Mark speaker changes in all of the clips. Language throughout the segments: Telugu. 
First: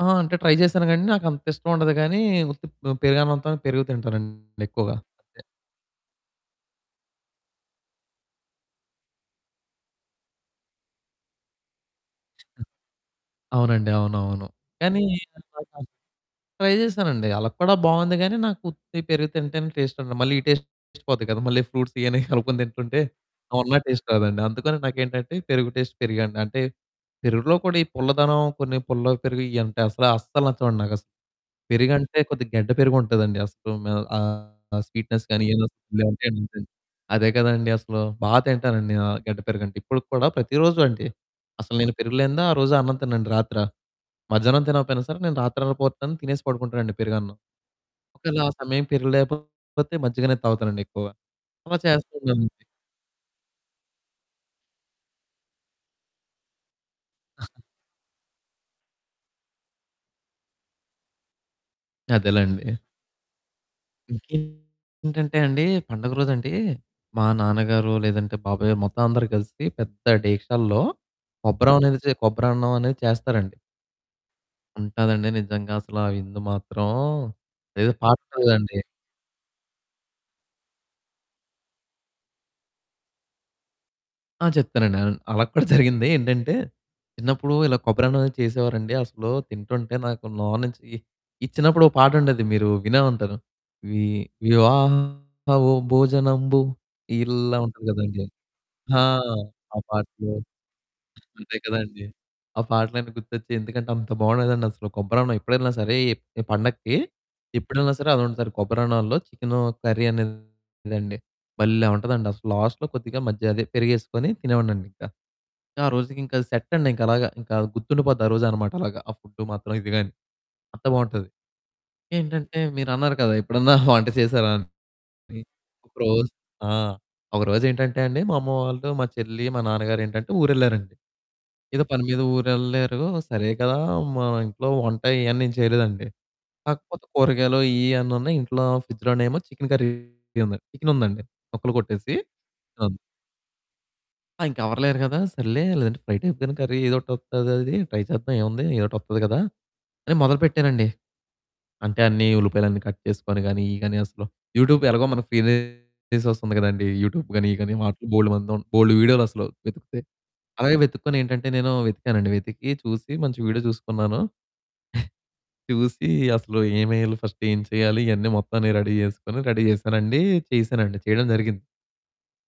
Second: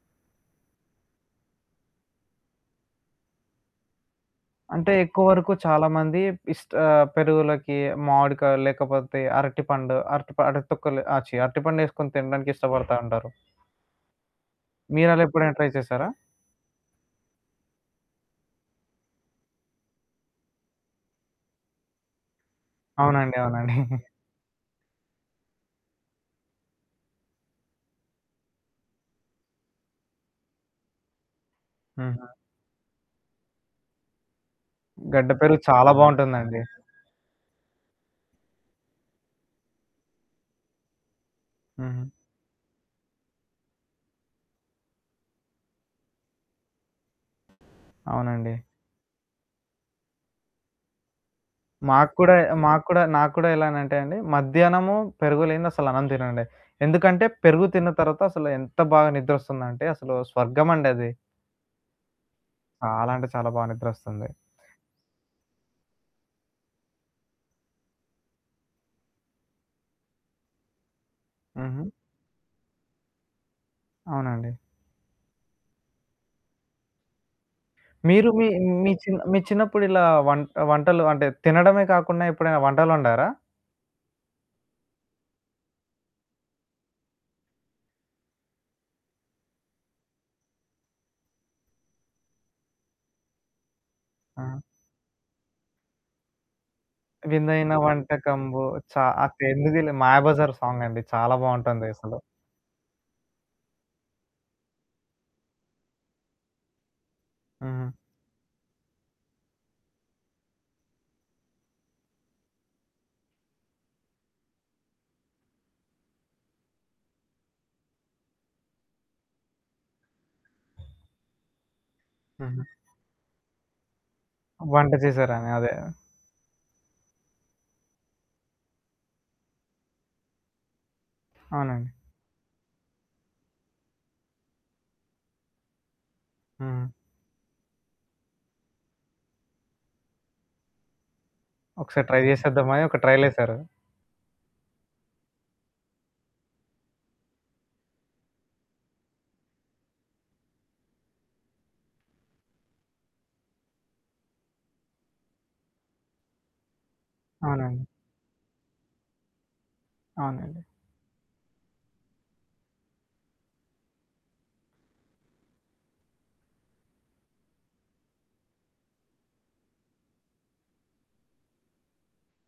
Speaker 1: ఆ! అంటే ట్రై జేసాను కానండి. నాకు అంత ఇష్టం ఉండదు గానీ, ఉత్తి ప్ పెరగనంతోని పెరుగు తింటానండి
Speaker 2: అంటే
Speaker 1: ఎక్కువగా
Speaker 2: ఎక్కువ
Speaker 1: అంతే.
Speaker 2: వరకు చాలామంది ఇష్ట ఆహ్, పెరుగులకి మామిడికాయలు లేకపోతే అరటిపండు అరటి ప అరటి తొక్కలు ఆహ్, ఛీ! అరటిపండేసుకొని తినడానికి ఇష్టపడతా ఉంటారు.
Speaker 1: అవునండి. అవునవును. కానీ
Speaker 2: మీరలా ఎప్పుడైనా ట్రై
Speaker 1: [unintelligible]
Speaker 2: చేసారా?
Speaker 1: ట్రై చేసానండి. అలా కూడా బావుంది గానీ, నాకు ఉత్తి పెరుగు తింటేనే టేస్టుండదు. మళ్ళీ ఈ టేస్ట్, టేస్ట్ పోద్ది గదా మళ్ళీ ఫ్రూట్సియన్నీ కనుక్కొని తింటుంటే
Speaker 2: అవునండి అవునండి.
Speaker 1: ఉన్న టేస్ట్ రాదండి. అందుకని నాకేంటంటే పెరుగు టేస్ట్ పెరుగే అండి. అంటే పెరుగులో కూడా ఈ పుల్లదనం కొన్ని పుల్ల పెరుగు ఇ అంటే అసల అస్సలు నచ్చవండి నాకు. అసలు పెరుగంటే
Speaker 2: హుహు.
Speaker 1: కొద్దిగా గడ్డ పెరుగుంటదండి అసలు ఆహ్, స్వీట్నెస్
Speaker 2: గడ్డ
Speaker 1: గాని
Speaker 2: పెరుగు చాలా బావుంటుందండి.
Speaker 1: [unintelligible] అదే కదండీ అసలు. బా తింటానండి ఆ గడ్డ పెరుగంటే ఇప్పటికి కూడా ప్రతిరోజు అండి అసలు నేను
Speaker 2: హుహు.
Speaker 1: పెరుగు లేనిదా ఆ రోజు అన్నం తినండి రాతిర. మధ్యాహ్నం తినకపోయినా సరే, నేను రాత్రి పోతాను తినేసి పడుకుంటానండి పెరుగన్నం. ఒకవేళ ఆ
Speaker 2: అవునండి.
Speaker 1: సమయం పెరగలేకపోతే మజ్జిగానే తాగుతానండి ఎక్కువగా అలా
Speaker 2: మాకు కూడ
Speaker 1: చేస్తున్నానండి.
Speaker 2: మాకు కూడా నాకు కూడా ఎలానంటే అండి మధ్యాహ్నము పెరుగు లేనిదసలు అన్నం తిననండి. ఎందుకంటే పెరుగు తిన్న తర్వాత అసలు ఎంత బాగా నిద్రొస్తుందంటే అసలు స్వర్గం అండి అది.
Speaker 1: అదేలెండి.
Speaker 2: చాలా అంటే చాలా బా నిద్రొస్తుంది.
Speaker 1: ఇంకేంటంటే అండి. పండగ రోజండి మా నాన్నగారో లేదంటే బాబాయొ మొత్తం అందరూ కలిసి పెద్ద డేగిక్షాల్లో కొబ్బరం
Speaker 2: హుహు.
Speaker 1: అనేదిసీ కొబ్బరి అన్నం అనేది చేస్తారండి.
Speaker 2: అవునండి.
Speaker 1: ఉంటాదండి నిజంగా అసల ఆ విందు మాత్రం ఏదో
Speaker 2: మీరు మీ
Speaker 1: పాట్నర్‌దండి.
Speaker 2: మీ చిన్ మీ చిన్నప్పుడిలా వంట వంటలు అంటే తినడమే కాకుండా ఎప్పుడైనా వంటలొండారా?
Speaker 1: ఆ! చెప్తానండి అన్ అలా కూడా జరిగింది. ఏంటంటే చిన్నప్పుడు ఇలా కొబ్బరి అన్నం అనేది చేసేవారండి. అసలు తింటుంటే నాకు నోర్నుంచి ఇచ్చినప్పుడు ఒక పాటుండేది మీరు వినే ఉంటారు. వి
Speaker 2: ఆ!
Speaker 1: వివాహ ఓ భోజనంబు ఇల్లా
Speaker 2: విందైన
Speaker 1: ఉంటది గదండీ!
Speaker 2: వంటకంబు చ
Speaker 1: ఆ!
Speaker 2: ఆ తిండి
Speaker 1: ఆ
Speaker 2: తిని
Speaker 1: పాటలు.
Speaker 2: 'మాయాబజార్' సాంగండి చాలా
Speaker 1: అంతే
Speaker 2: బావుంటుంది
Speaker 1: కదండీ!
Speaker 2: అసలు.
Speaker 1: ఆ పాటలన్నీ గుర్తొచ్చాయి. ఎందుకంటే అంత బావుండేదండి అసలు కొబ్బరి అన్నం ఎప్పుడెళ్ళినా సరే ఈ పండక్కి
Speaker 2: ఆ!
Speaker 1: ఎప్పుడెళ్ళినా సరే అదొండుతారు. కొబ్బరిన్నాల్లో చికెను కర్రీదండి భల్లే ఉంటదండి. అసలు లాస్టులో కొద్దిగా మజ్జిగ అదే పెరిగేసుకొని తినేవాడినండింకా. ఇంకా ఆ రోజుకింకా సెట్టండి ఇంకలాగా ఇంకా గుర్తుండిపోద్ది ఆ రోజనమాట అలాగా. ఆ ఫుడ్డు మాత్రం ఇది గాని అంత బావుంటది. ఇంకేంటంటే
Speaker 2: హుహు.
Speaker 1: మీరన్నారు కదా ఎప్పుడన్నా వంట చేసారా అని
Speaker 2: వంట చేసారని అదే.
Speaker 1: ఒకరోజు ఆ! ఒకరోజేంటంటే అండి మా అమ్మ వాళ్ళు, మా చెల్లి, మా నాన్నగారేంటంటే ఊరెళ్లారండి. ఏదో
Speaker 2: అవునండి.
Speaker 1: పని మీద ఊరు ఎళ్ళారు సరే కదా, మా ఇంట్లో వంట ఇయన్నీ ఏం చేయలేదండి.
Speaker 2: హ్మ్.
Speaker 1: కాకపోతే కూరగాయలు ఇయన్నీ ఉన్నాయి. ఇంట్లో ఫ్రిడ్జులోనేమో చికెన్ కర్రీ చికెనుందండి ముక్కలు
Speaker 2: ఒకసారి
Speaker 1: కొట్టేసి.
Speaker 2: ట్రై చేసేద్దామని
Speaker 1: అవును.
Speaker 2: ఒక ట్రైలేసారు.
Speaker 1: ఆ! ఇంక ఎవరు లేరు గదా సర్లే లేదంటే ఫ్రై టైప్‌గాని కర్రీ ఏదోకటి వస్తదది ట్రై చేద్దాం ఏముంది ఏదో ఒకటి వత్తది గదా అని మొదలు పెట్టానండి. అంటే అన్ని ఉల్లిపాయలన్ని కట్ చేసుకొని గాని ఇయి గాని అసలు యూట్యూబ్ ఎలాగో మన ఫీ సోర్స్ ఉంది గదండీ యూట్యూబ్ గాని ఇయి గాని
Speaker 2: అవునండి.
Speaker 1: వాటి బోలెడుమందుం బోలెడు వీడియోలసలు. వెతికితే
Speaker 2: అవునండి.
Speaker 1: అలాగే వెతుక్కొని ఏంటంటే నేను వెతికానుండి వెతికి చూసి మంచి వీడియో చూసుకున్నాను. చూసి అసలు ఏమెయ్యాలి ఫస్టు ఏం చేయాలి ఇయన్నీ మొత్తం నేను రెడీ జేసుకొని రెడీ చేసానండి, చేశానండి చేయడం జరిగింది.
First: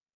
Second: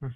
Speaker 2: హ్మ్.